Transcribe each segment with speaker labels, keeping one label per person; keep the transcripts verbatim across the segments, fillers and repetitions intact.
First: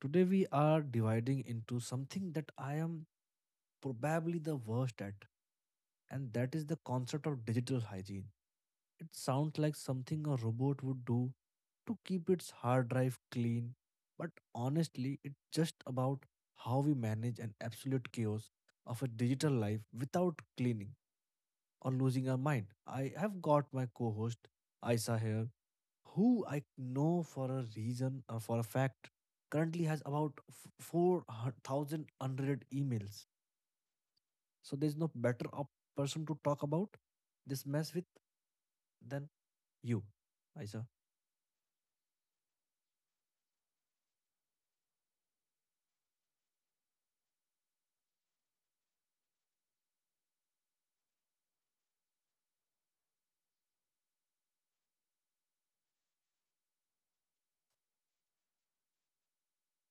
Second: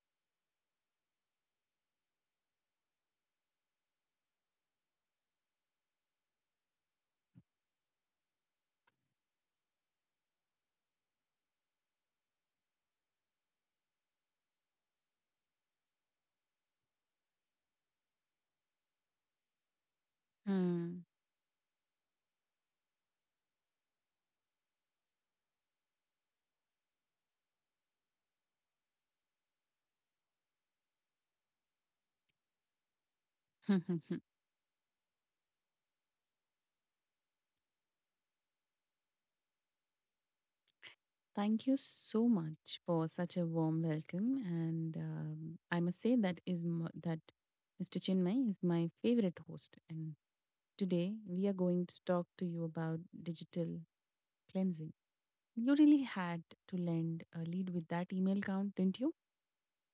Speaker 1: Today we are dividing into something that I am probably the worst at, and that is the concept of digital hygiene. It sounds like something a robot would do to keep its hard drive clean, but honestly, it's just about how we manage an absolute chaos of a digital life without cleaning
Speaker 2: Hmm.
Speaker 1: or losing our mind. I have got my co host, Aisa, here who I know for a reason or for a fact currently has about f- four thousand unread emails. So there's no better op- person to talk about this mess with than you, Aisa.
Speaker 2: Thank you so much for such a warm welcome, and um, I must say that is m- that mister Chinmay is my favorite host, and today we are going to talk to you about digital cleansing. You really had to lend a lead with that email count, didn't you?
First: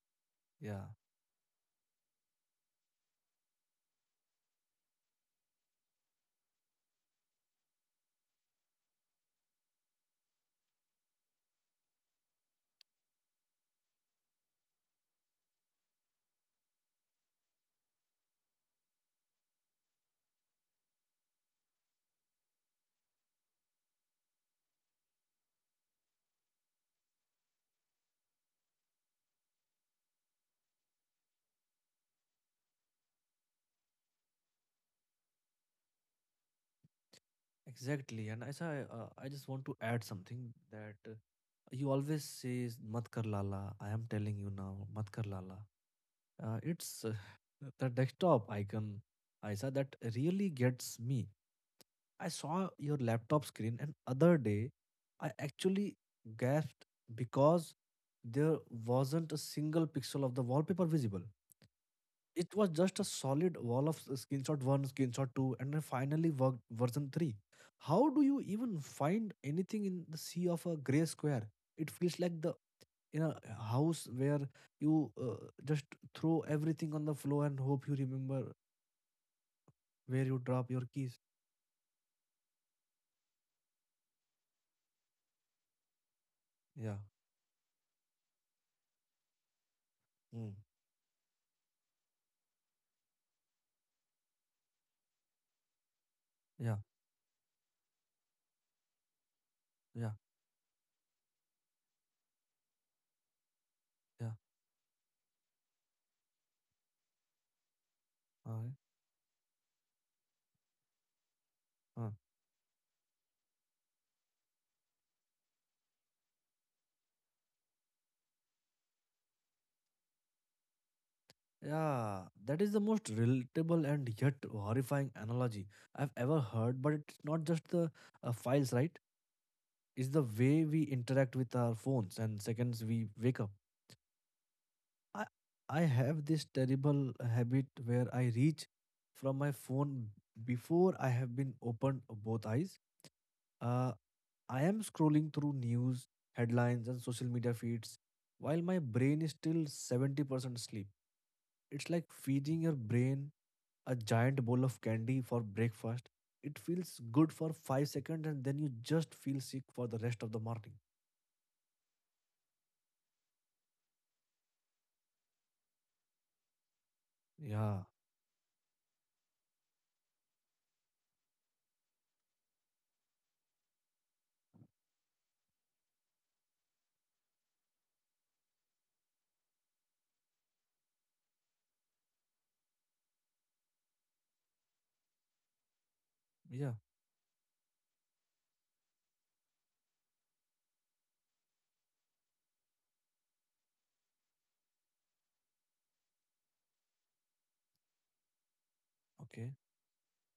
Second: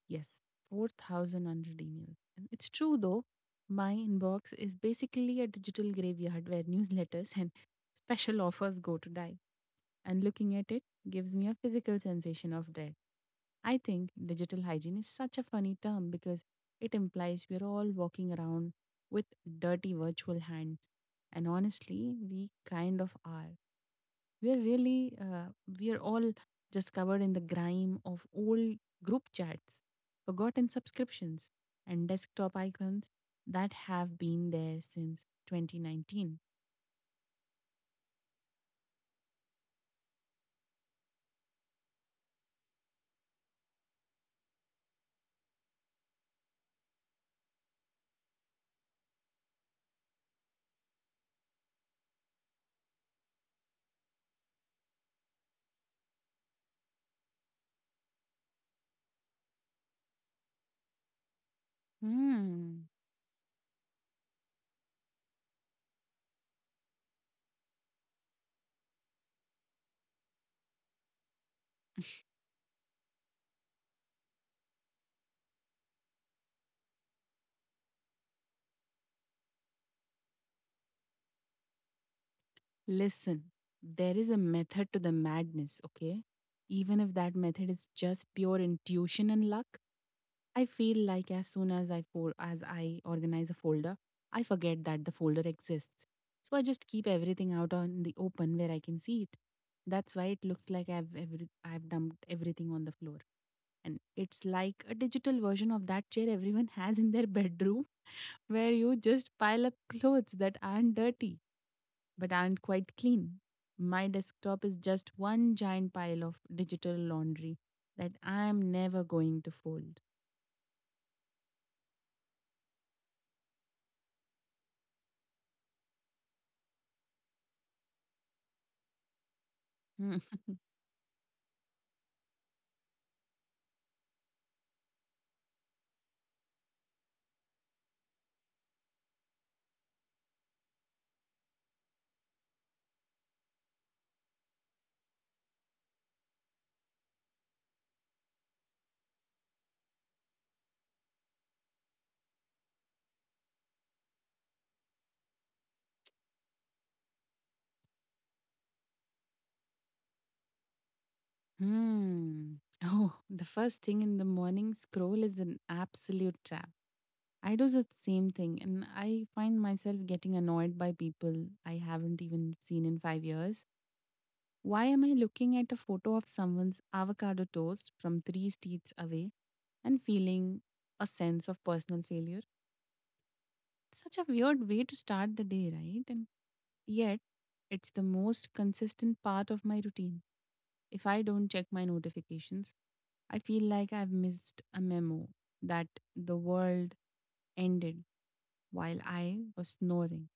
Speaker 2: Yes,
Speaker 1: Yeah,
Speaker 2: four thousand hundred emails, and it's true though. My inbox is basically a digital graveyard where newsletters and special offers go to die. And looking at it gives me a physical sensation of dread. I think digital hygiene is such a funny term because it implies we're all walking around with dirty virtual hands. And honestly, we kind of are. We're really, uh, we're all just covered in the grime of old group chats, forgotten subscriptions, and desktop icons that have been there since twenty nineteen.
Speaker 1: exactly. And Aisa, I, uh, I just want to add something that uh, He always says, "Mat kar lala." I am telling you now, "Mat kar lala." Uh, it's uh, the desktop icon, Aisa, that really gets me. I saw your laptop screen and other day I actually gasped because there wasn't a single pixel of the wallpaper visible. It was
Speaker 2: Hmm.
Speaker 1: just a solid wall of s- screenshot one, screenshot two, and then finally worked version three. How do you even find anything in the sea of a gray square? It feels like the in a uh, house where you uh, just throw everything on the floor and hope you remember where you drop your keys.
Speaker 2: Listen, there is a method to the madness, okay?
Speaker 1: Yeah.
Speaker 2: Even if that method is just pure intuition and luck,
Speaker 1: Mm.
Speaker 2: I feel like as soon as I fol- as I organize a folder, I forget that the folder exists. So I
Speaker 1: Yeah.
Speaker 2: just keep everything out on the open where I can see it.
Speaker 1: Yeah.
Speaker 2: That's why it looks like I've every- I've dumped everything on the floor. And
Speaker 1: Yeah.
Speaker 2: it's like a digital version of that chair everyone has in their bedroom where
Speaker 1: All
Speaker 2: you just pile up clothes that aren't dirty
Speaker 1: right.
Speaker 2: but aren't quite clean. My desktop is just one giant pile of digital laundry that I'm never going to fold.
Speaker 1: Yeah, that is the most relatable and yet horrifying analogy I've ever heard. But it's not just the uh, files, right? It's
Speaker 2: Hmm.
Speaker 1: the way we interact with our phones and seconds we wake up. I I have this terrible habit where I reach from my phone before I have been opened both eyes. Uh, I am scrolling through news, headlines, and social media feeds while my brain is still seventy percent asleep. It's like feeding your brain a giant bowl of candy for breakfast. It feels good for five seconds and then you just feel sick for the rest of the morning.
Speaker 2: Hmm. Oh, the first thing in the morning scroll is an absolute trap. I do
Speaker 1: Yeah,
Speaker 2: the same thing, and I find myself getting annoyed by people I haven't even seen in five years. Why am I looking at a photo of someone's avocado toast from three streets away and feeling a sense of personal failure? Such a weird way to start the day, right? And
Speaker 1: yeah,
Speaker 2: yet, it's the most consistent part of my routine. If I don't check my notifications, I feel like I've missed a memo that the world ended while I
Speaker 1: okay.
Speaker 2: was snoring.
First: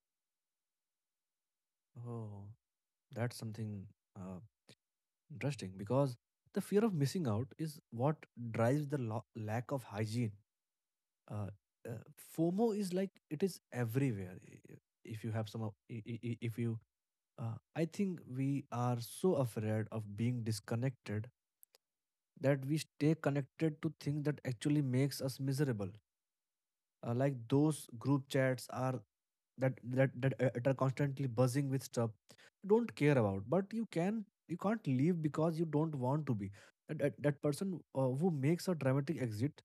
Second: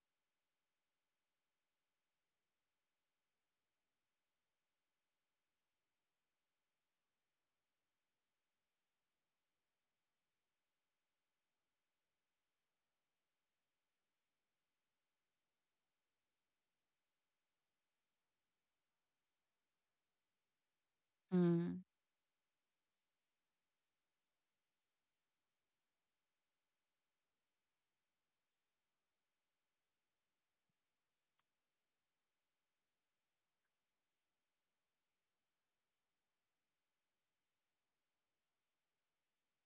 Speaker 1: Oh. That's something uh, interesting because the fear of missing out is what drives the lo- lack of hygiene. Uh, uh, FOMO is like it is everywhere. I- I- If you have some, of- I- I- I- if you, uh, I think we are so afraid of being disconnected
Speaker 2: Hmm.
Speaker 1: that we stay connected to things that actually makes us miserable. Uh, like those group chats are that that that uh, that are constantly buzzing with stuff you don't care about but you can you can't leave because you don't want to be that, that, that person uh, who makes a dramatic exit,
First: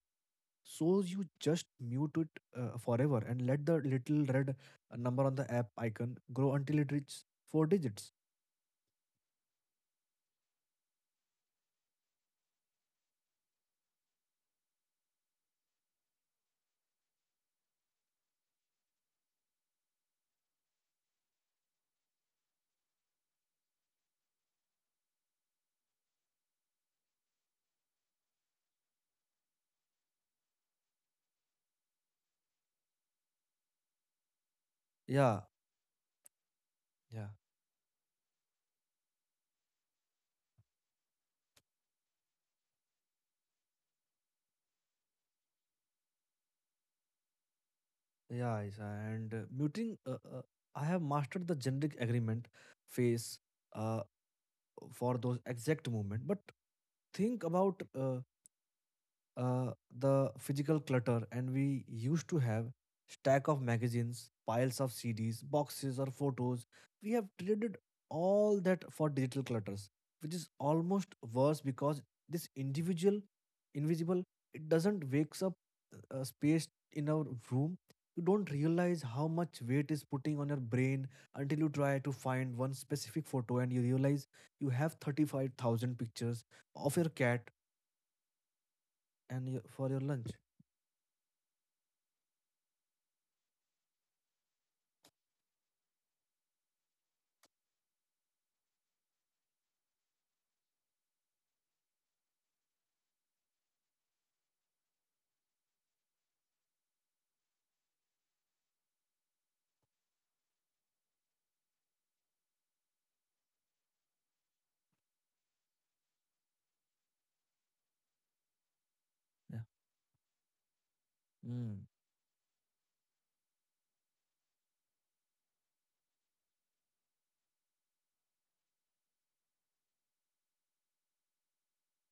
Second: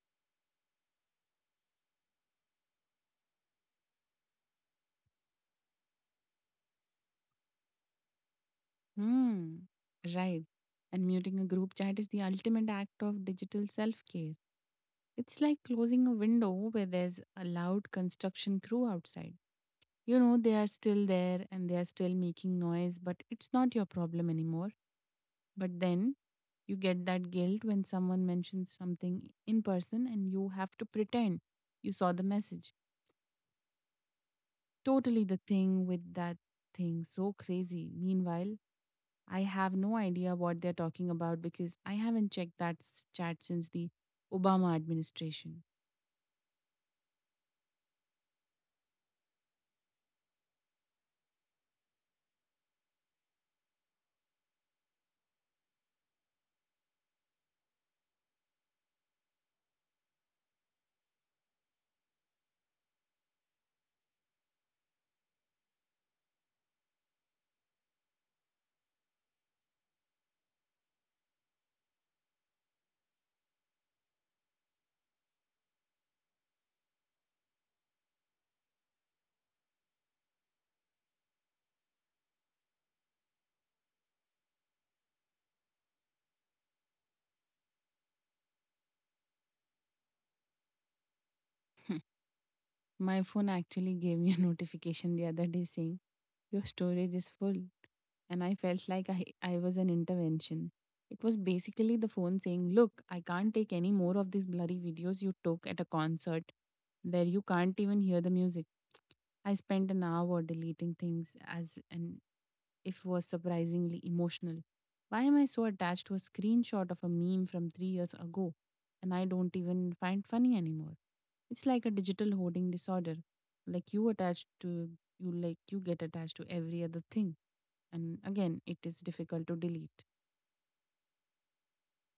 Speaker 1: so you just mute it uh, forever and let the little red uh, number on the app icon grow until it reaches four digits.
Speaker 2: Hmm. Right. And muting a group chat is the ultimate act of digital self care. It's like closing a window where there's a loud construction crew outside. You know, they are still there and they are still making noise, but it's not your problem anymore. But then you get that guilt when someone mentions something in person and you have to pretend you saw the message. Totally the
Speaker 1: Yeah,
Speaker 2: thing with that thing.
Speaker 1: yeah,
Speaker 2: So crazy. Meanwhile, I have no idea what they're talking about because I haven't checked that s- chat since the Obama administration.
Speaker 1: yeah, Isa. And uh, muting uh, uh, I have mastered the generic agreement phase Uh, for those exact moment. But think about uh, uh, the physical clutter. And we used to have stack of magazines, piles of cds, boxes or photos. We have traded all that for digital clutters, which is almost worse because this individual invisible, it doesn't wakes up uh, space in our room. You don't realize how much weight is putting on your brain until you try to find one specific photo and you realize you have thirty-five thousand pictures of your cat and your, for your lunch.
Speaker 2: My phone actually gave me a notification the other day saying, "Your storage is full." And I felt like I, I was an intervention. It was basically the phone saying, "Look, I can't take any more of these bloody videos you took at a concert where you can't even hear the music." I spent an hour deleting things as an if was surprisingly emotional. Why am I so attached to a screenshot of a meme from three years ago and I don't
Speaker 1: Yeah.
Speaker 2: even find funny anymore? It's like
Speaker 1: Mm,
Speaker 2: a digital hoarding disorder. Like you attached to you like you get attached to every other thing. And again, it is difficult to delete.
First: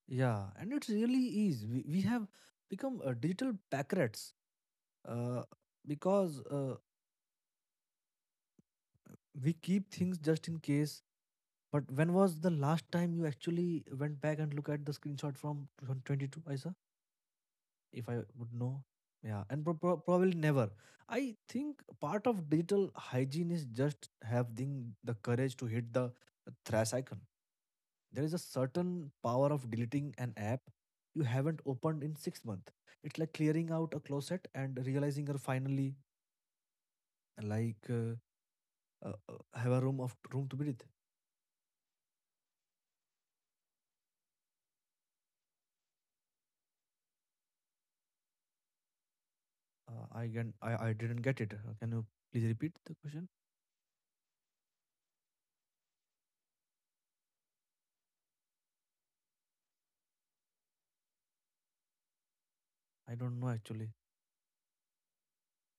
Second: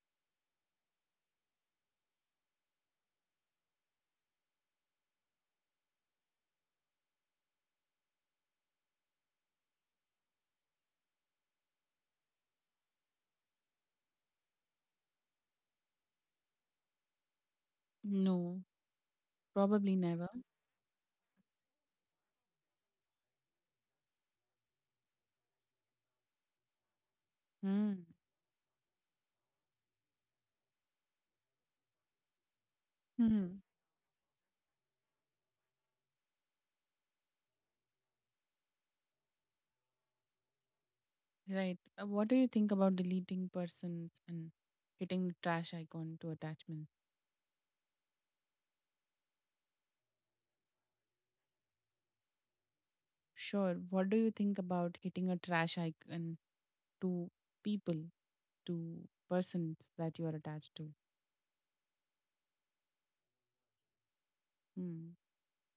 Speaker 1: yeah, and it really is. We, we have become uh, digital pack rats uh, because uh, we keep things just in case. But when was the last time you actually went back and look at the screenshot from two thousand twenty-two, Isa? If I would
Speaker 2: No,
Speaker 1: know. Yeah, and pro- pro-
Speaker 2: probably never.
Speaker 1: probably never. I think part of digital hygiene is just having the courage to hit the thrash icon.
Speaker 2: Hmm.
Speaker 1: There is a certain power of deleting an app you haven't opened in six months. It's like
Speaker 2: Hmm.
Speaker 1: clearing out a closet and realizing you're finally like uh, uh, uh, have a room of room to breathe.
Speaker 2: Right. Uh, what do you think about deleting persons and hitting the trash icon to attachment?
Speaker 1: Uh, I can I, I didn't get it. Uh, Can you please repeat the question?
Speaker 2: Sure. What do you think about hitting a trash icon to people, to persons that you are attached to.
Speaker 1: I don't know actually.
Speaker 2: Hmm.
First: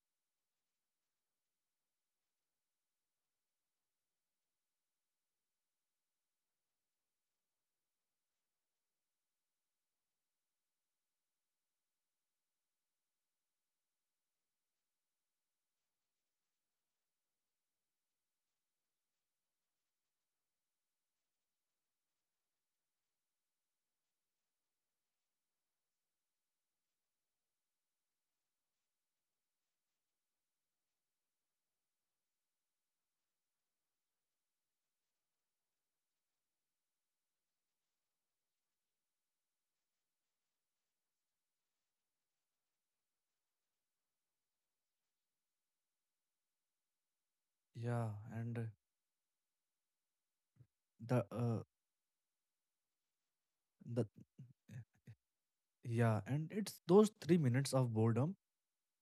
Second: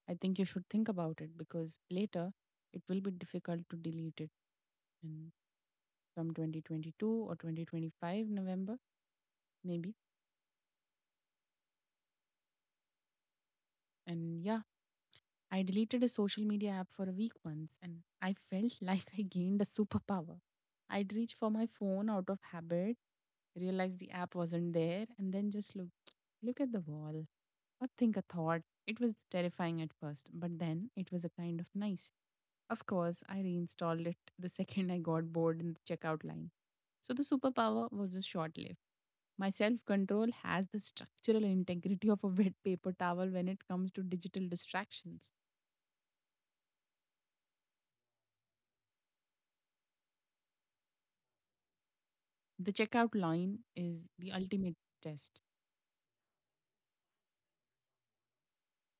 Speaker 2: I think you should think about it because later it will be difficult to delete it in from twenty twenty-two or twenty twenty-five November, maybe. And yeah, I deleted a social media app for a week once and I felt like I gained a superpower. I'd reach for my phone out of habit, realize the app wasn't there, and then just look look at the wall or think a thought. It was terrifying at first, but then it was a kind of nice. Of course, I reinstalled it the second I got bored in the checkout line. So the superpower was just short lived. My self control has the structural integrity of a wet paper towel when it comes to digital distractions.
Speaker 1: Yeah, and uh, the uh,
Speaker 2: The checkout line
Speaker 1: the
Speaker 2: is the ultimate test.
Speaker 1: yeah, and it's those three minutes of boredom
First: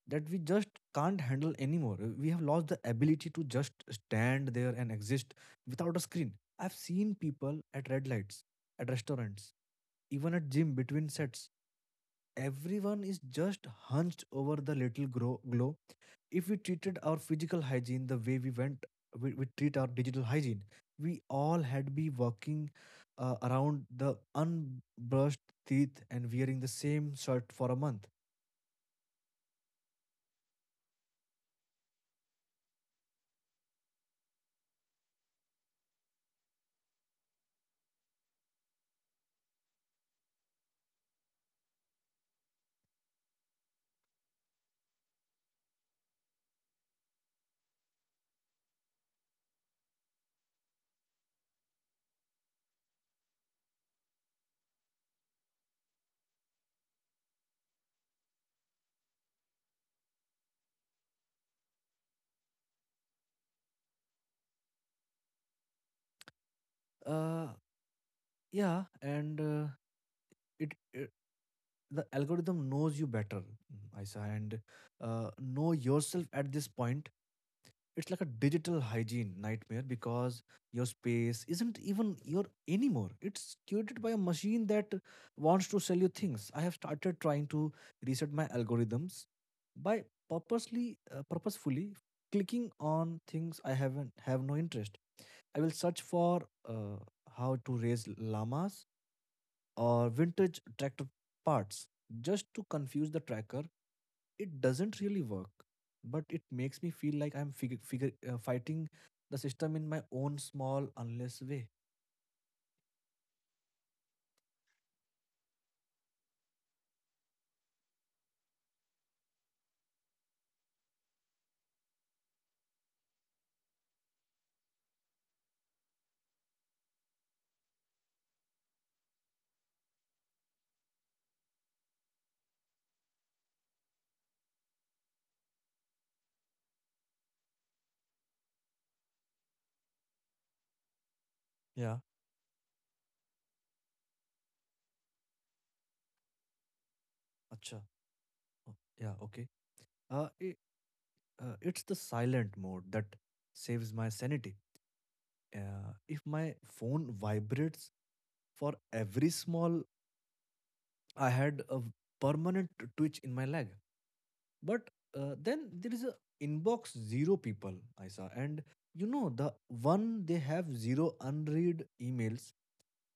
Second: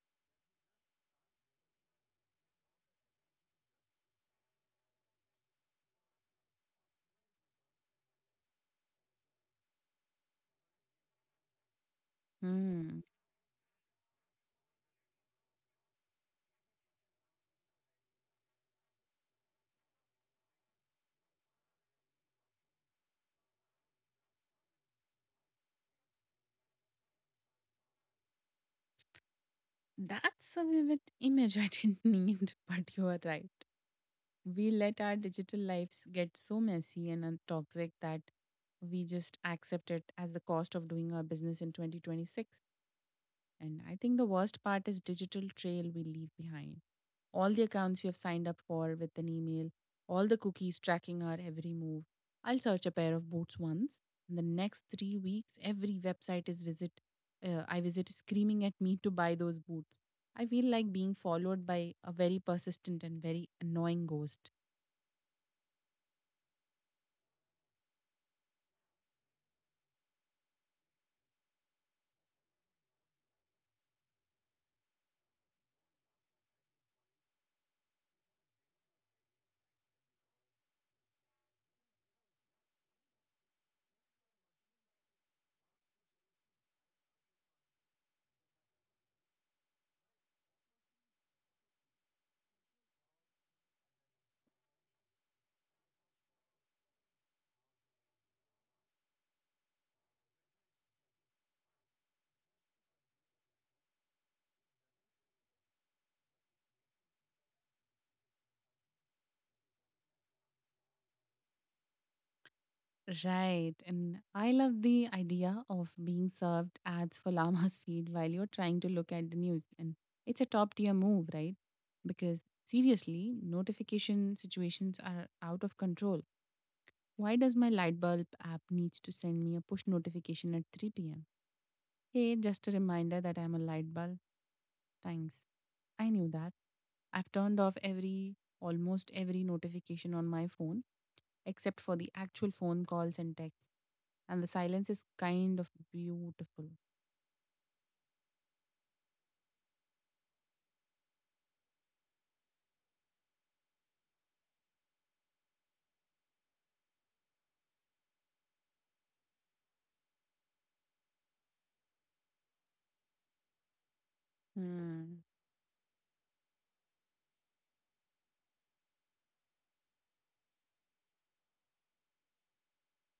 Speaker 1: that we just can't handle anymore. We have lost the ability to just stand there and exist without a screen. I've seen people at red lights, at restaurants, even at gym between sets.
Speaker 2: Hmm.
Speaker 1: Everyone is just hunched over the little grow- glow. If we treated our physical hygiene the way we went, we, we treat our digital hygiene. We all had be walking uh, around the unbrushed teeth and wearing the same shirt for a month.
Speaker 2: That's a vivid image I didn't need, but you are right. We let our digital lives get so messy and un- toxic that we just accept it as the cost of doing our business in twenty twenty-six. And I think the worst part is digital trail we leave behind. All the accounts we have signed up for with an email, all the cookies tracking our every move. I'll search a pair of boots once, and the next three weeks, every website is visit. Uh, I visit is screaming at me to buy those boots. I feel like being followed by a very persistent and very annoying ghost.
Speaker 1: Uh, yeah, and uh, it, it The algorithm knows you better, Isa, and uh, know yourself at this point. It's like a digital hygiene nightmare because your space isn't even your anymore. It's curated by a machine that wants to sell you things. I have started trying to reset my algorithms by purposely uh, purposefully clicking on things i haven't have no interest. I will search for uh, how to raise llamas or vintage tractor parts just to confuse the tracker. It doesn't really work, but it makes me feel like I'm figure, figure uh, fighting the system in my own small, unless way.
Speaker 2: Right. And I love the idea of being served ads for llama's feed while you're trying to look at the news. And it's a top tier move, right? Because seriously, notification situations are out of control. Why does my light bulb app needs to send me a push notification at three p m? Hey, just a reminder that I'm a light bulb. Thanks. I knew that. I've turned off every, almost every notification on my phone, except for
Speaker 1: Yeah.
Speaker 2: the actual phone calls and texts. And the silence is kind of beautiful.
Speaker 1: Acha. Oh, yeah. Okay. Uh, it, uh, it's the silent mode that saves my sanity. Uh, if my phone vibrates for every small, I had a permanent twitch in my leg. But
Speaker 2: Hmm.
Speaker 1: uh, then there is a inbox zero people I and you know the one they have zero unread emails,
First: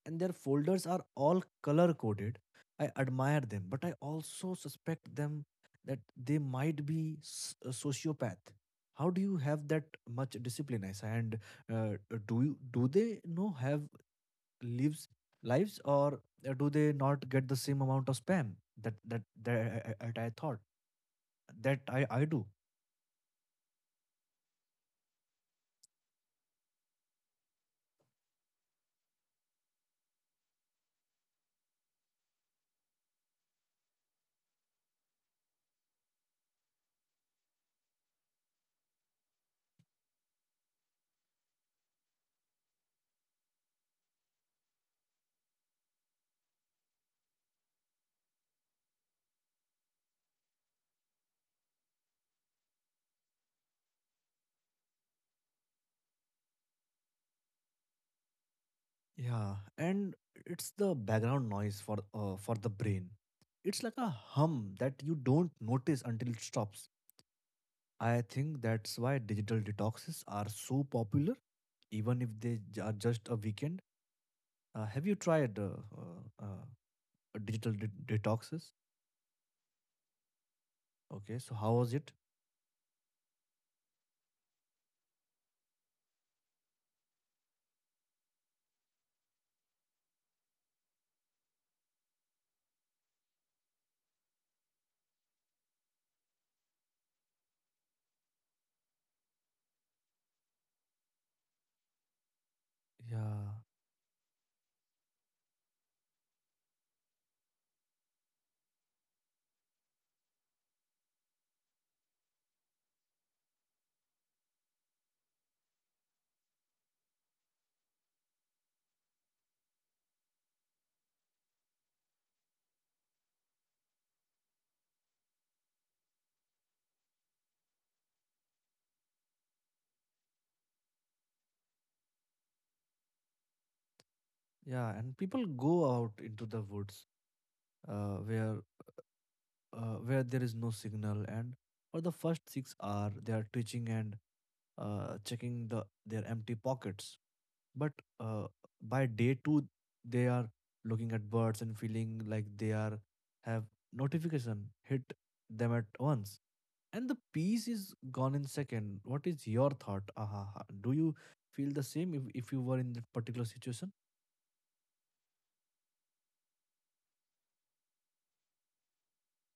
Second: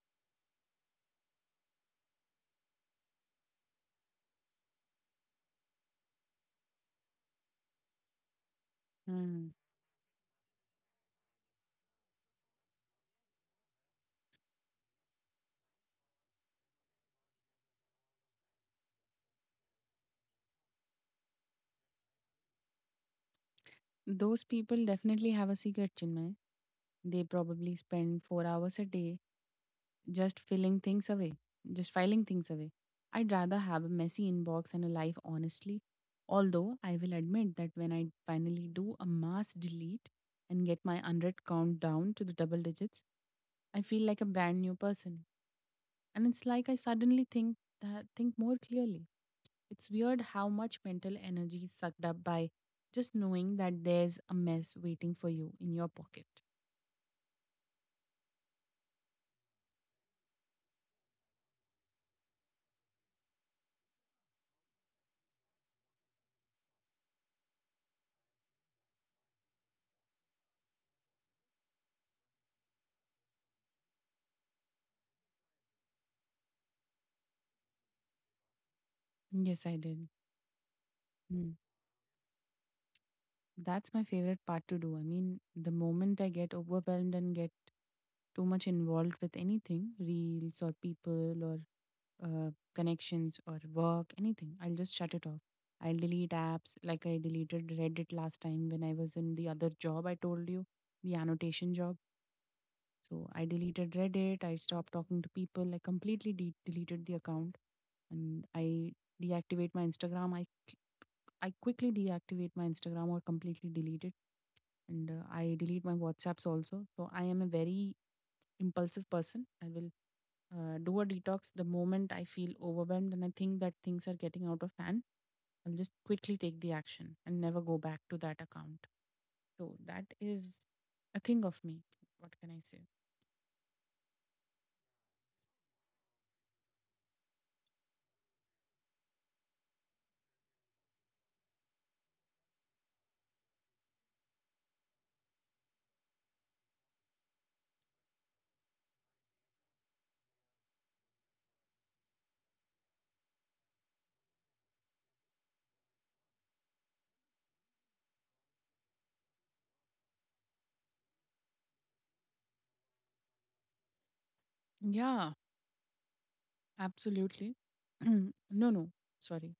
Speaker 1: and their folders are all color coded. I admire them, but I also suspect them that they might be s- a sociopath. How do you
Speaker 2: Hmm.
Speaker 1: have that much discipline, Isa? And uh, do you do they know have lives lives? Or uh, do they not get the same amount of spam that that that, I I- I- I thought that I I do?
Speaker 2: Those people definitely have a secret, Chinmay. They probably spend four hours a day just filling things away, just filing things away. I'd rather have a messy inbox and a life honestly. Although I will admit that when I finally do a mass delete and get my unread count down to the double digits, I feel like a brand new person. And it's like I suddenly think that think more clearly. It's weird how much mental energy is sucked up by just knowing that there's a mess waiting for you in your pocket.
Speaker 1: Yeah, and it's the background noise for uh, for the brain. It's like a hum that you don't notice until it stops. I think that's why digital detoxes are so popular, even if they j- are just a weekend. Uh, have you tried uh, uh, uh, digital de- detoxes?
Speaker 2: Yes, I did.
Speaker 1: Okay,
Speaker 2: Hmm.
Speaker 1: so how was it?
Speaker 2: That's my favorite part to do. I mean, the moment I get overwhelmed and get too much involved with anything, reels or people or uh, connections or work, anything, I'll just shut it off. I'll delete apps like I deleted Reddit last time when I was in the other job I told you, the annotation job. So I
Speaker 1: Yeah,
Speaker 2: deleted Reddit, I stopped talking to people, I completely de- deleted the account and I deactivate my Instagram. I, cl- I quickly deactivate my Instagram or completely delete it and uh, I delete my WhatsApps also. So I am a very impulsive person. I will uh, do a detox the moment I feel overwhelmed and I think that things are getting out of hand. I'll just quickly take the action and never go back to that account. So that is a thing of me. What can I say?
Speaker 1: yeah, and people go out into the woods uh, where uh, where there is no signal, and for the first six hours they are twitching and uh, checking the their empty pockets. But uh, by day two, they are looking at birds and feeling like they are have notification hit them at once, and the peace is gone in second. What is your thought? Aha, ha. Do you feel the same if if you were in that particular situation?
Speaker 2: Yeah, absolutely. no, no, sorry.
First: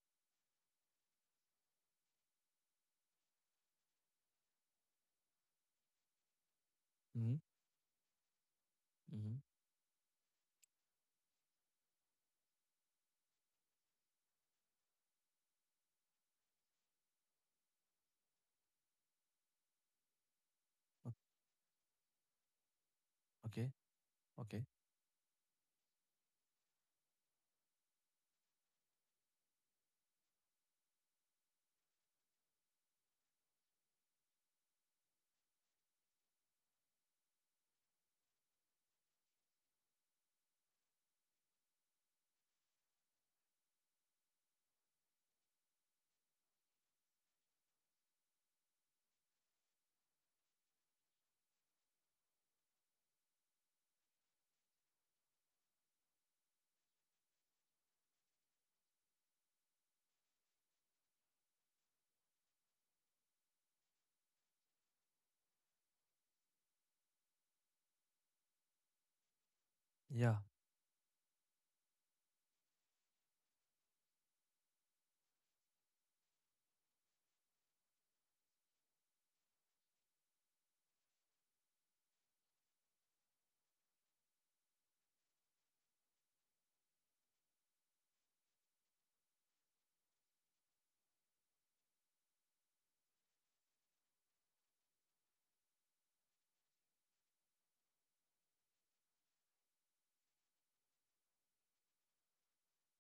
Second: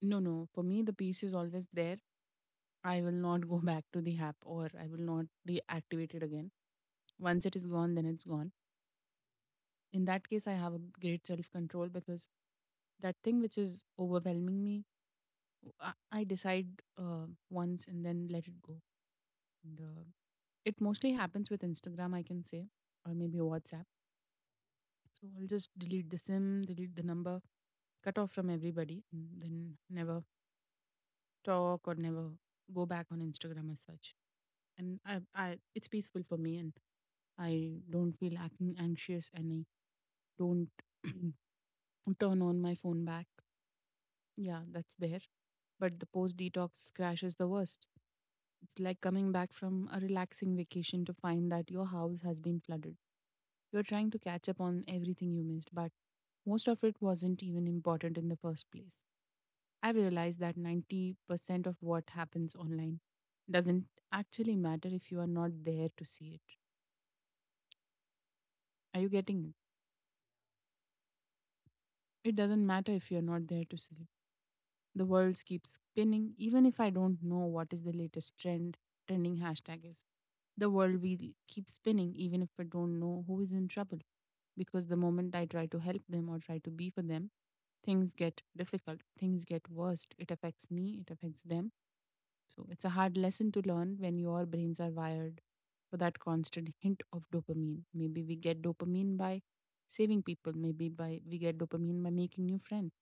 Speaker 2: No, no. For me, the peace is always there. I will not go back to the app or I will not deactivate it again.
Speaker 1: Mm-hmm.
Speaker 2: Once it is gone, then it's gone.
Speaker 1: Mm-hmm.
Speaker 2: In that case I have a great self control because that thing which is overwhelming me, i, I decide uh, once and then let it go, and uh, it mostly happens with Instagram I can say, or maybe
Speaker 1: Okay.
Speaker 2: WhatsApp.
Speaker 1: Okay.
Speaker 2: So I'll just delete the sim, delete the number, cut off from everybody, and then never talk or never go back on Instagram as such. And I, I it's peaceful for me and I don't feel ac- anxious and I don't turn on my phone back. Yeah, that's there. But the post detox crash is the worst. It's like coming back from a relaxing vacation to find that your house has been flooded. You're trying to catch up on everything you missed, but most of it wasn't even important in the first place. I realized that ninety percent of what happens online doesn't actually matter if you are not there to see it. Are you getting it?
Speaker 1: Yeah.
Speaker 2: It doesn't matter if you're not there to see it. The world keeps spinning, even if I don't know what is the latest trend trending hashtag is. The world will keep spinning, even if I don't know who is in trouble. Because the moment I try to help them or try to be for them, things get difficult, things get worse. It affects me, it affects them. So it's a hard lesson to learn when your brains are wired for that constant hint of dopamine. Maybe we get dopamine by saving people, maybe by we get dopamine by making new friends.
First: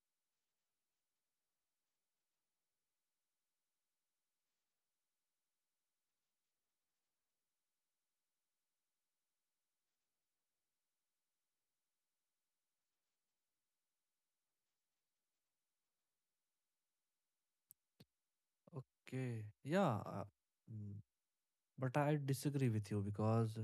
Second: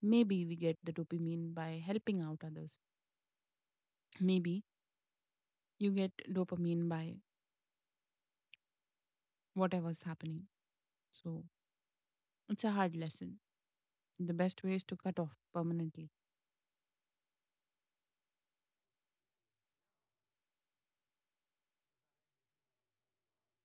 Speaker 2: Maybe we get the dopamine by helping out others. Maybe you get dopamine by whatever's happening. So it's a hard lesson. The best way is to cut off permanently.
Speaker 1: Okay. Yeah. uh, mm, But I disagree with you because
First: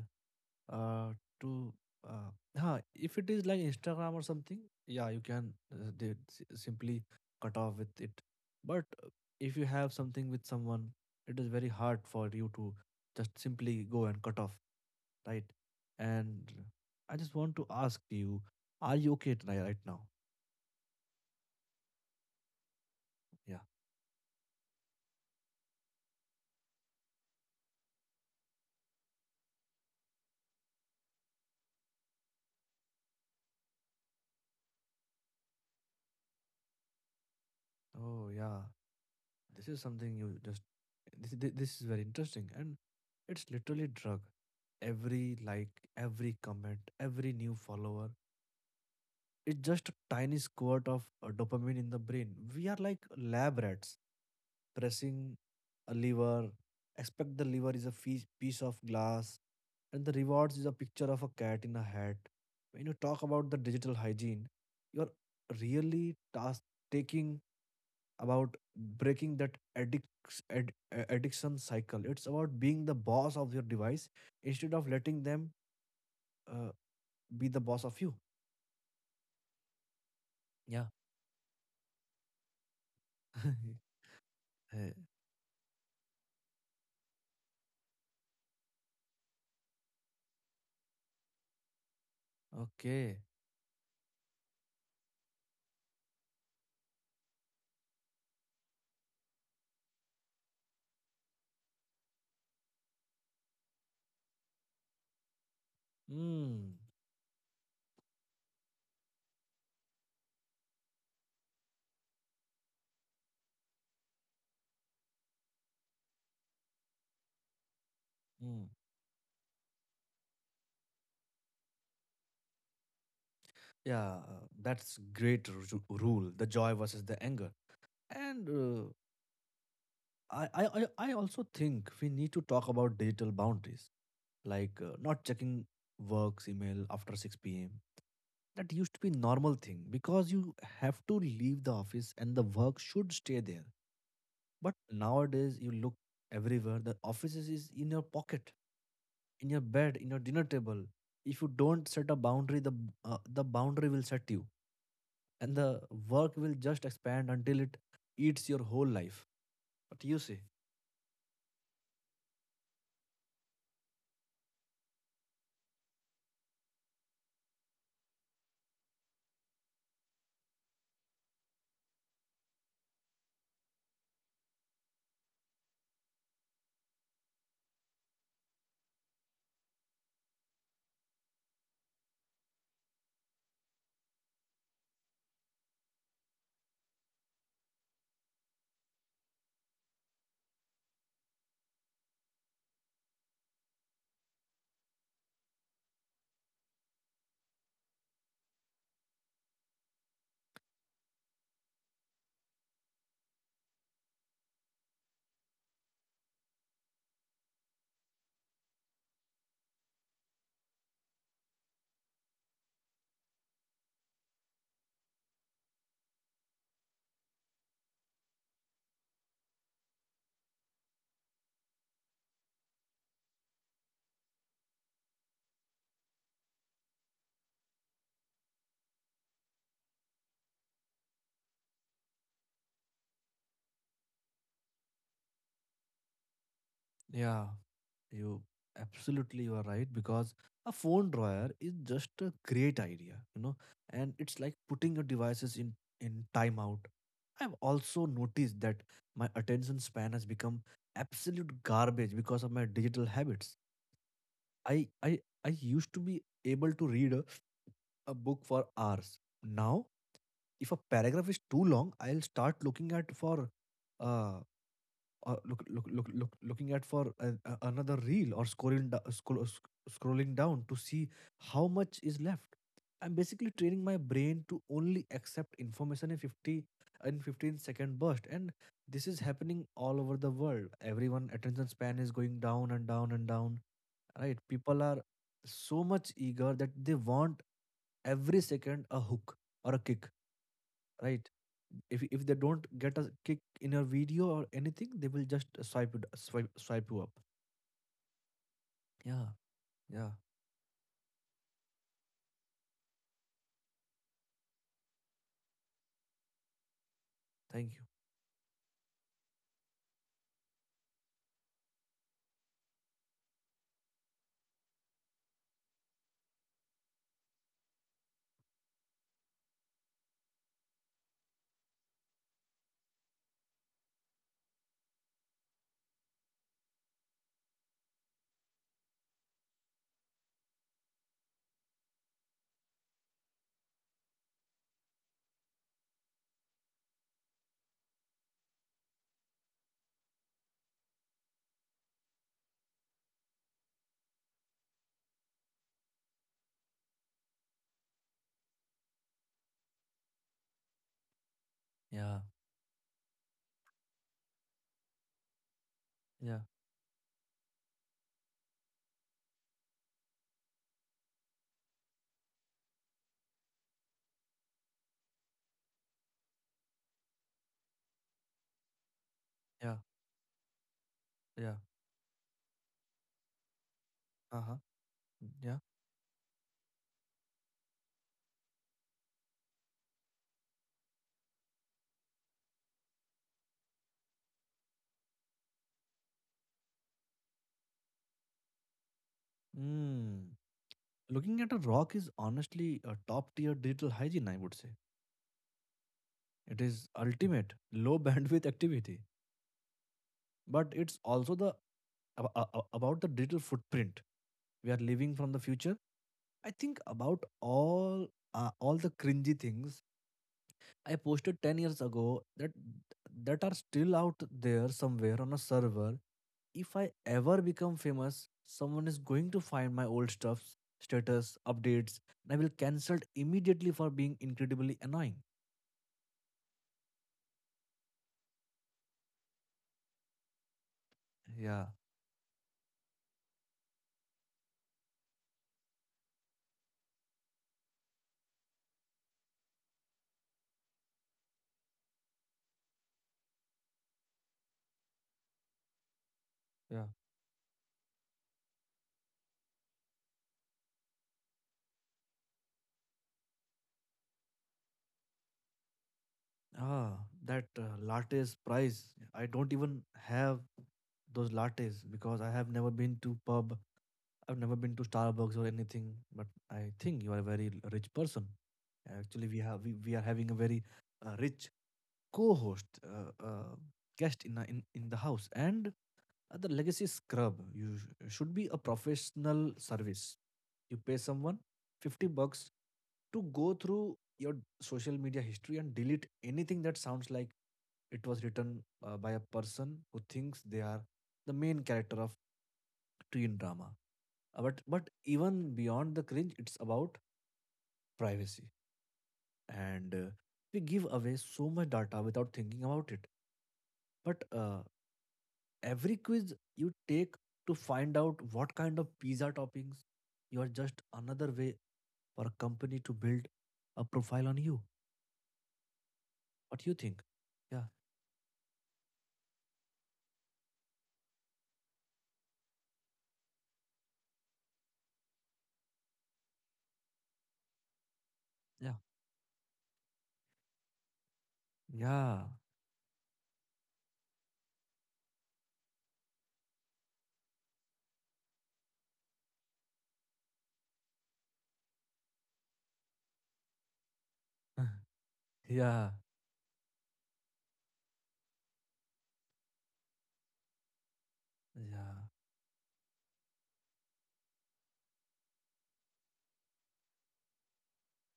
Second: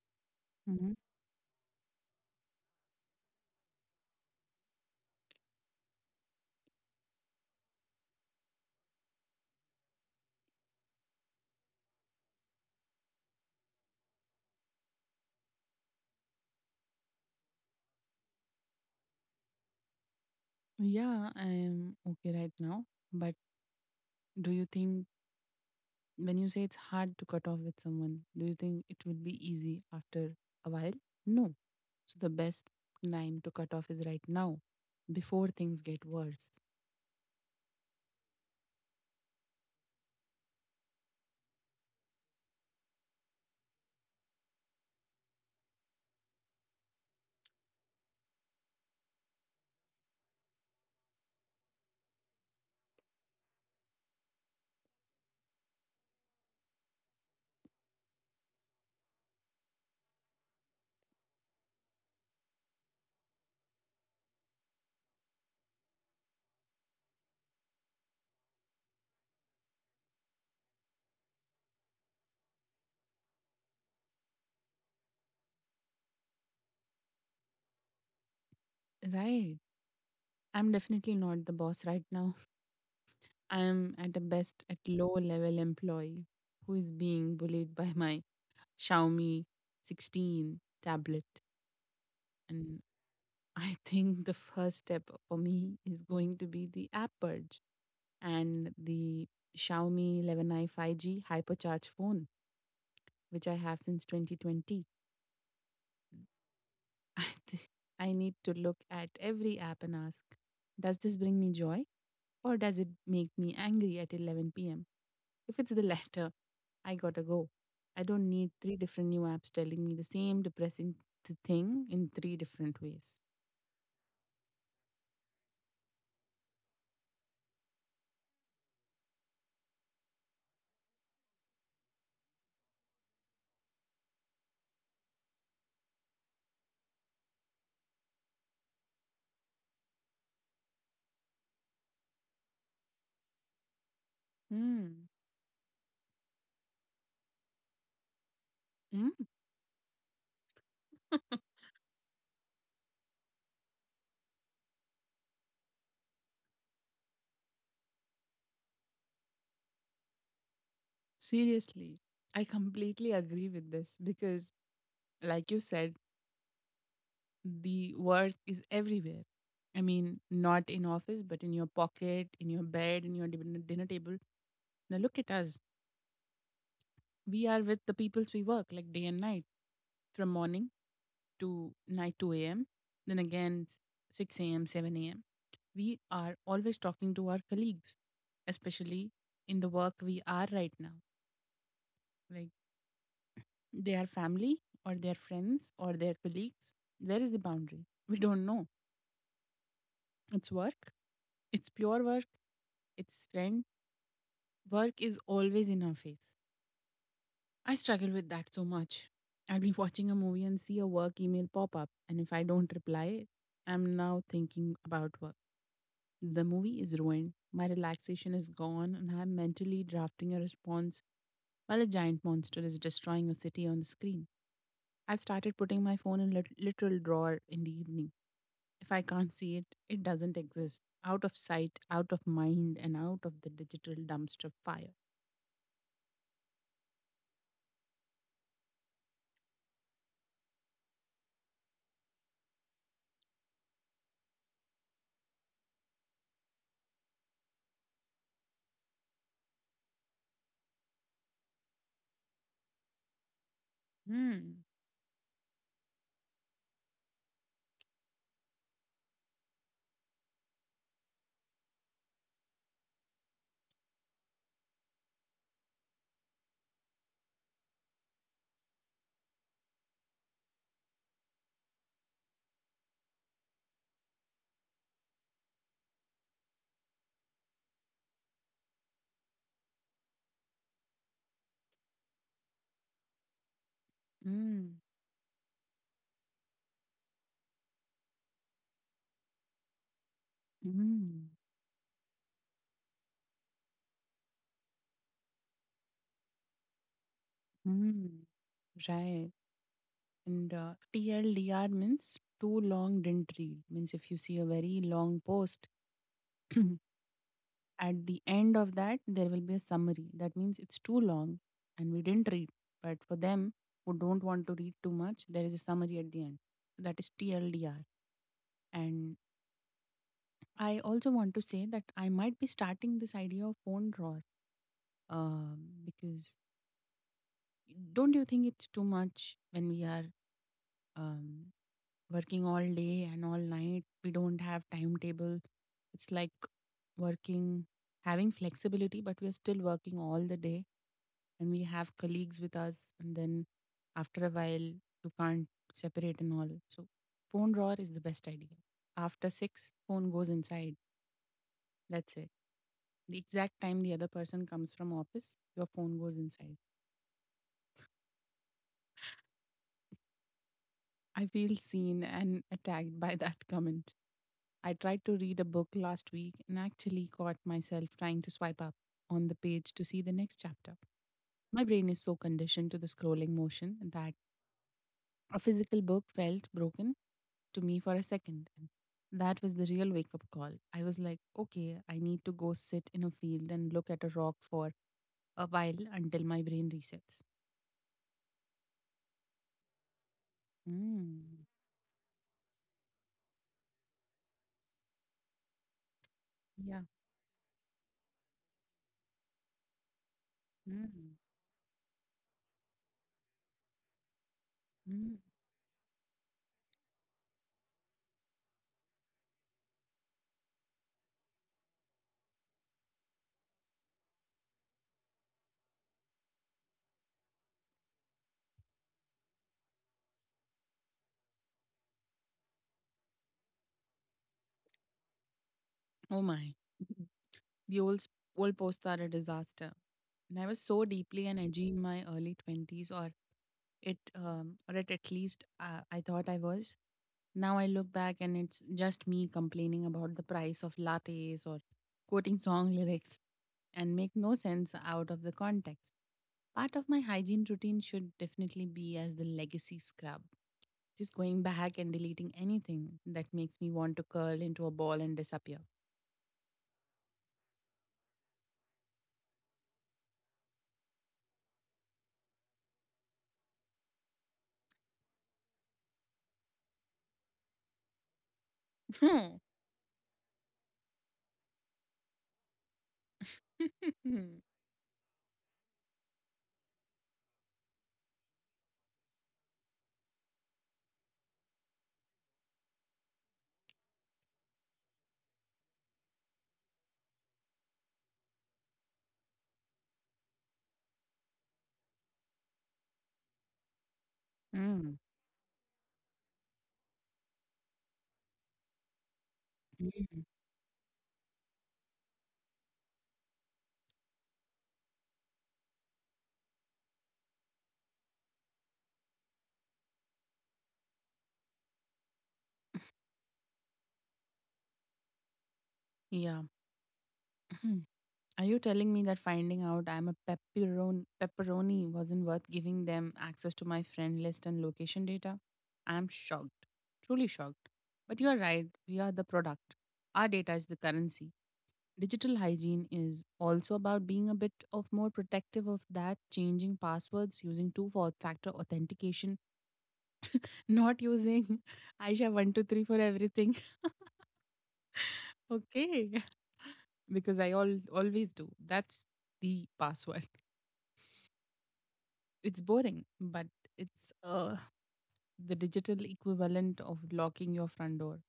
Speaker 2: hmm
Speaker 1: uh to uh huh, if it is like Instagram or something, yeah, you can uh, they s- simply cut off with it. But uh, if you have something with someone, it is very hard for you to just simply go and cut off, right? And I just want to ask you, are you okay tonight right now?
Speaker 2: Yeah, I'm okay right now. But
Speaker 1: Yeah.
Speaker 2: do you think, when you say it's hard to cut off with someone, do you think it will be easy after a while? No. So the best time to cut off is right now, before things get worse.
Speaker 1: Oh yeah. This is something you just this this this is very interesting and it's literally drug. Every like every comment, every new follower, it's just a tiny squirt of uh, dopamine in the brain. We are like lab rats pressing a lever, expect the lever is a fee- piece of glass, and the rewards is a picture of a cat in a hat. When you talk about the digital hygiene, you're really task taking about breaking that addic ad, a- addiction cycle. It's about being the boss of your device instead of letting them uh, be the boss of you.
Speaker 2: Right. I'm
Speaker 1: Yeah.
Speaker 2: definitely not the boss right now. I am
Speaker 1: Eh,
Speaker 2: at the best at low level employee who is being bullied by my Xiaomi sixteen tablet. And
Speaker 1: okay.
Speaker 2: I think the first step for me is going to be the app purge and the Xiaomi eleven i five G hypercharge phone, which I have since twenty twenty.
Speaker 1: Mm,
Speaker 2: I thi- I need to look at every app and ask, does this bring me joy or does it make me angry at eleven p m? If it's the latter, I gotta go. I don't need
Speaker 1: mm.
Speaker 2: three different new apps telling me the same depressing th- thing in three different ways.
Speaker 1: Yeah, uh, that's great ru- rule. The joy versus the anger. And uh, I, I, I I also think we need to talk about digital boundaries, like uh, not checking works email after six p m. That used to be normal thing because you have to leave the office and the work should stay there. But
Speaker 2: Hmm.
Speaker 1: nowadays you look everywhere. The offices is in your pocket,
Speaker 2: Mm.
Speaker 1: in your bed, in your dinner table. If you don't set a boundary, the b- uh, the boundary will set you, and the work will just expand until it eats your whole life. What do you say?
Speaker 2: Seriously, I completely agree with this because, like you said, the work is everywhere. I mean, not in office, but in your pocket, in your bed, in your din- dinner table. Now look at us. We are with the peoples we work like day and night, from morning to night two a m, then again s- six a m, seven a m. We are always talking to our colleagues, especially in the work we are right now. Like, they are family or their friends or their colleagues. Where is the boundary? We don't know. It's work, it's pure work, it's friend. Work is always in our face. I struggle with that so much. I'll be watching a movie and see a work email pop up, and if I don't reply, I'm now thinking about work. The movie is ruined, my relaxation is gone, and I'm mentally drafting a response while a giant monster is destroying a city on the screen. I've started putting my phone in lit- literal drawer in the evening. If I can't see it, it doesn't exist. Out of sight, out of mind, and out of the digital dumpster fire.
Speaker 1: Yeah. you absolutely you are right because a phone drawer is just a great idea you know And it's like putting your devices in in timeout. I've also noticed that my attention span has become absolute garbage because of my digital habits.
Speaker 2: Hmm.
Speaker 1: I i i used to be able to read a, a book for hours. Now if a paragraph is too long, I'll start looking at for uh uh, look, look, look, look, looking at for a, a- another reel or scrolling, do- scroll, uh, sc- scrolling down to see how much is left. I'm basically training my brain to only accept information in fifty in fifteen second burst, and this is happening all over the world. Everyone attention span is going down and down and down. Right?
Speaker 2: Hmm.
Speaker 1: People are so much eager that they want every second a hook or a kick.
Speaker 2: Hmm.
Speaker 1: Right? if if they don't get a kick in a video or anything, they will just swipe it, swipe swipe you up.
Speaker 2: Hmm.
Speaker 1: Yeah,
Speaker 2: Right.
Speaker 1: yeah.
Speaker 2: And uh, T L D R means too long didn't read. Means if you see a very long post,
Speaker 1: Thank you.
Speaker 2: at the end of that, there will be a summary. That means it's too long and we didn't read. But for them who don't want to read too much, there is a summary at the end. So that is T L D R. And I also want to say that I might be starting this idea of phone drawer, uh, because don't you think it's too much when we are um, working all day and all night. We don't have timetable. It's like working, having flexibility, but we are still working all the day and we have colleagues with us. And then, after a while, you can't separate and all. So, phone drawer is the best idea. After six, phone goes inside. That's
Speaker 1: Yeah,
Speaker 2: it. The exact time the other person comes from office, your phone goes
Speaker 1: yeah,
Speaker 2: inside. I feel seen and attacked by that comment. I tried to read a book last week and actually caught myself trying to swipe up on the page
Speaker 1: yeah,
Speaker 2: to see the next chapter.
Speaker 1: yeah.
Speaker 2: My brain is so conditioned to the scrolling motion that
Speaker 1: Uh huh.
Speaker 2: a
Speaker 1: Yeah.
Speaker 2: physical book felt broken to me for a second. And that was the real wake up call. I was like, okay, I need to go sit in a field and look at a rock for a while until my brain resets.
Speaker 1: Mm. Looking
Speaker 2: Mm.
Speaker 1: at a rock is honestly a top tier digital hygiene. I would say it
Speaker 2: Yeah.
Speaker 1: is ultimate low bandwidth activity, but it's
Speaker 2: Mm.
Speaker 1: also the ab- a- a- about the digital footprint we are living
Speaker 2: Mm.
Speaker 1: from the future. I think about all uh, all the cringy things I posted ten years ago that that are still out there somewhere on a server. If I ever become famous, someone is going to find my old stuff, status, updates, and I will cancelled immediately for being incredibly annoying.
Speaker 2: Oh my. Buell's goalposts are a disaster. And I was so deeply an
Speaker 1: Yeah,
Speaker 2: edgy in my early twenties, or it, um, or it at least uh, I thought I was. Now I look back and it's just me complaining about the price of lattes or quoting song lyrics and make no sense out of the context. Part
Speaker 1: yeah.
Speaker 2: of my hygiene routine should definitely be as the legacy scrub, just going back and deleting anything that makes me want to curl into a ball and disappear.
Speaker 1: Ah, that uh, lattes price. I don't even have those lattes because I have never been to pub I've never been to Starbucks or anything, but I think you are a very l- rich person. Actually, we have we, we are having a very uh, rich co-host uh, uh, guest in, our- in in the house, and uh, the legacy scrub. You sh- should be a professional service. You pay someone fifty bucks to go through your social media history and delete anything that sounds like it was written uh, by a person who thinks they are the main character of teen drama. Uh, but but
Speaker 2: Hmm.
Speaker 1: even beyond the cringe, it's about privacy, and uh,
Speaker 2: Mm.
Speaker 1: we give away so much data without thinking about it. But uh, Every quiz you take to find out what kind of pizza toppings you are just another way for a company to build a profile on you,
Speaker 2: Yeah.
Speaker 1: what you think. Yeah,
Speaker 2: Are you telling me that finding out I'm a pepperoni, pepperoni wasn't worth giving them access to my friend list and location data? I'm shocked. Truly shocked. But you're right.
Speaker 1: yeah,
Speaker 2: We are the product. Our data is the currency.
Speaker 1: yeah.
Speaker 2: Digital hygiene is also about being a bit of more protective of that, changing passwords, using two factor authentication, not using Aisha one two three for everything.
Speaker 1: Yeah,
Speaker 2: Okay. Because I all always do. That's the password.
Speaker 1: yeah,
Speaker 2: It's boring, but it's uh the digital equivalent of locking your front door.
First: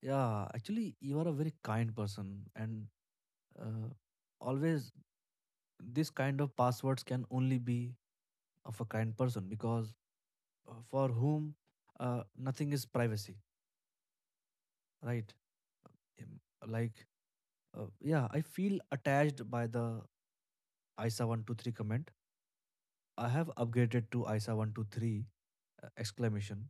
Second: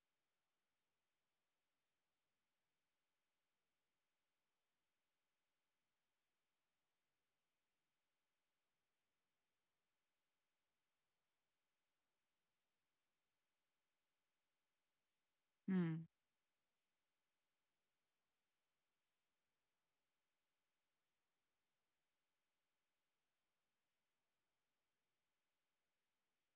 Speaker 1: yeah. Actually, you are a very kind person, and uh, always this kind of passwords can only be of a kind person, because uh, for whom uh, nothing is privacy, right?
Speaker 2: Hmm.
Speaker 1: Um, like, uh, yeah, I feel attached by the I S A one two three comment. I have upgraded to I S A one twenty-three uh, exclamation,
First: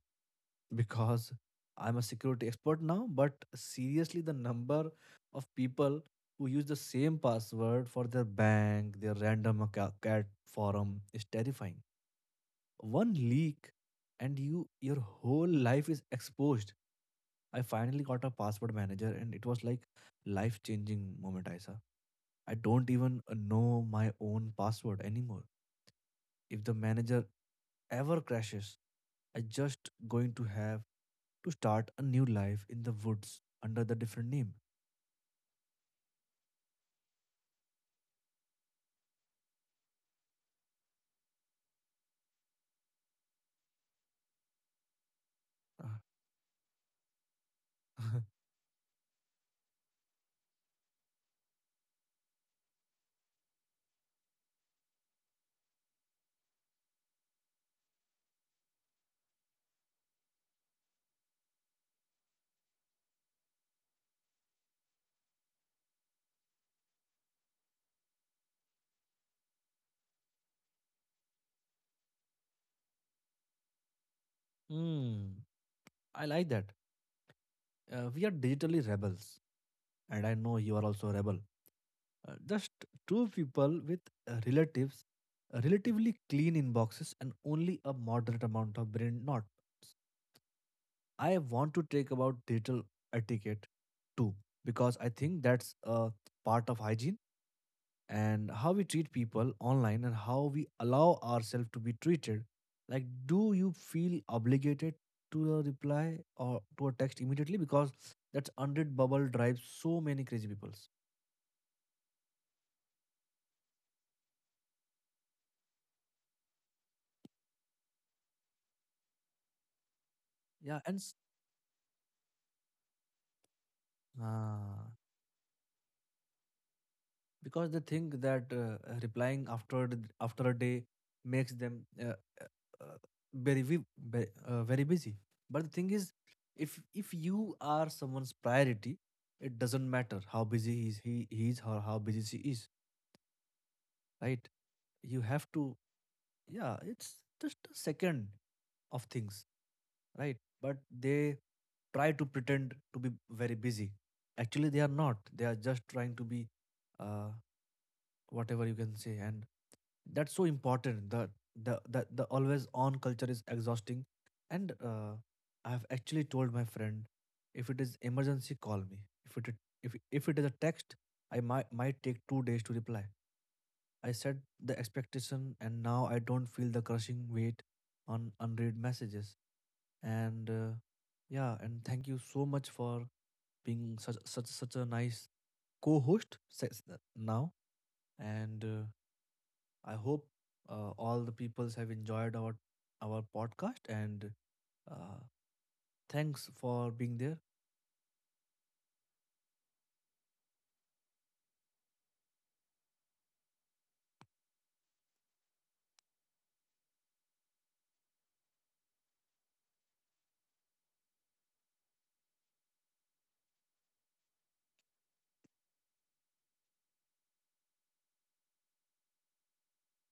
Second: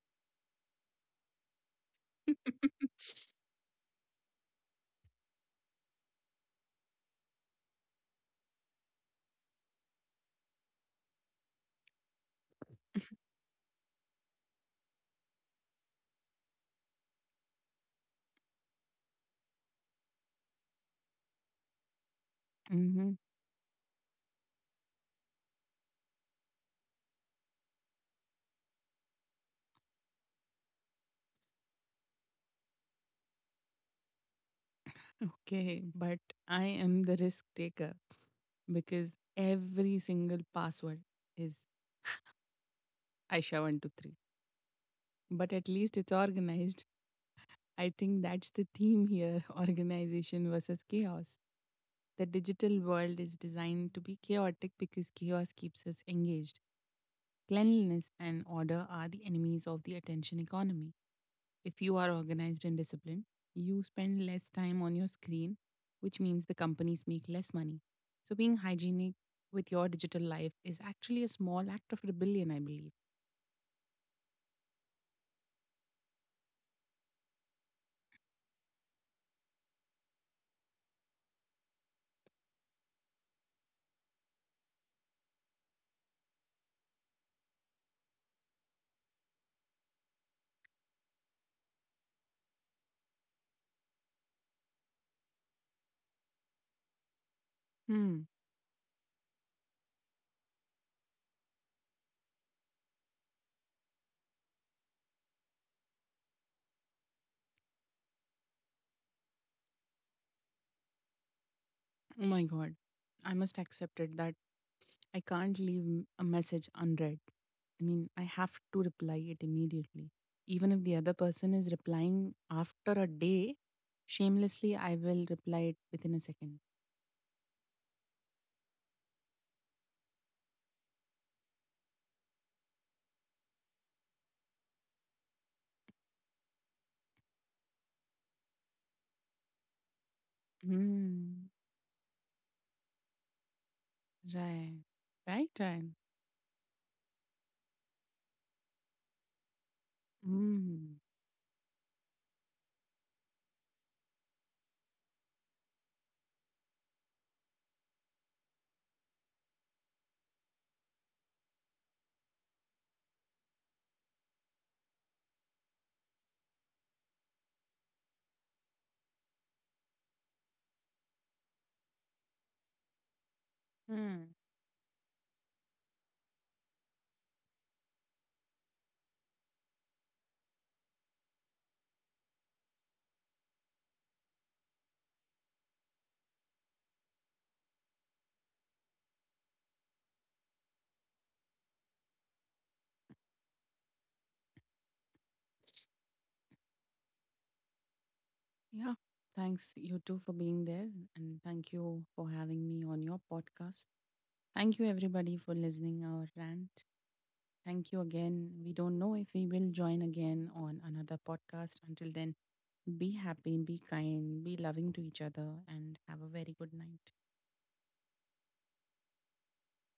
Speaker 1: because I'm a security expert now. But seriously, the number of people who use the same password for their bank, their random acca- cat forum is terrifying. One leak and you your whole life is exposed. I finally got a password manager and it was like life changing moment, isa. I don't
Speaker 2: hmm
Speaker 1: even uh, know my own password anymore. If the manager ever crashes, I just going to have to start a new life in the woods under the different name.
Speaker 2: Okay, but I am the risk taker because every single password is Aisha one two three. But at least
Speaker 1: Ah,
Speaker 2: it's organized. I think that's the theme here, organization versus chaos. The digital world is designed to be chaotic because chaos keeps us engaged. Cleanliness and order are the enemies of the attention economy. If you are organized and disciplined, you spend less time on your screen, which means the companies make less money. So, being hygienic with your digital life is actually a small act of rebellion, I believe.
Speaker 1: hmm, I like that. Uh, we are digitally rebels and I know you are also a rebel. Uh, just two people with uh, relatives, uh, relatively clean inboxes, and only a moderate amount of brain knots. I want to take about digital etiquette too, because I think that's a part of hygiene
Speaker 2: Hmm.
Speaker 1: and how we treat people online and how we allow ourselves to be treated. Like, do you feel obligated to a reply or to a text immediately? Because that's one hundred bubble drives so many crazy peoples.
Speaker 2: Oh my god. I must accept it that I can't leave m- a message unread. I mean, I have to reply it immediately. Even
Speaker 1: Yeah,
Speaker 2: if the
Speaker 1: and
Speaker 2: other
Speaker 1: s-
Speaker 2: person is replying after a day, shamelessly
Speaker 1: ah,
Speaker 2: I will reply it within a second.
Speaker 1: because they think that uh, uh, replying after th- after a day makes them uh, uh, uh, very vi- ve- uh, very busy. But the thing is, if if you are someone's priority, it doesn't matter how busy he is he,
Speaker 2: Hmm.
Speaker 1: he is or how busy she is, right?
Speaker 2: Right.
Speaker 1: You have
Speaker 2: Right,
Speaker 1: to.
Speaker 2: right.
Speaker 1: Yeah, it's just a second of things, right? But
Speaker 2: Hmm.
Speaker 1: they try to pretend to be very busy, actually they are not, they are just trying to be, uh, whatever you can say. And that's so important. The the the, the always on culture is exhausting, and uh, I have actually told my friend, if it is emergency call me. if it if, if it is a text, I might might take two days to reply. I
Speaker 2: Hmm.
Speaker 1: set the expectation and now I don't feel the crushing weight on unread messages. And uh, Yeah, and thank you so much for being such such such a nice co-host says that now, and uh, I hope uh, all the peoples have enjoyed our our podcast, and uh, thanks for being there.
Speaker 2: Yeah. Thanks you too for being there, and thank you for having me on your podcast. Thank you everybody for listening our rant. Thank you again. We don't know if we will join again on another podcast. Until then, be happy, be kind, be loving to each other, and have a very good night.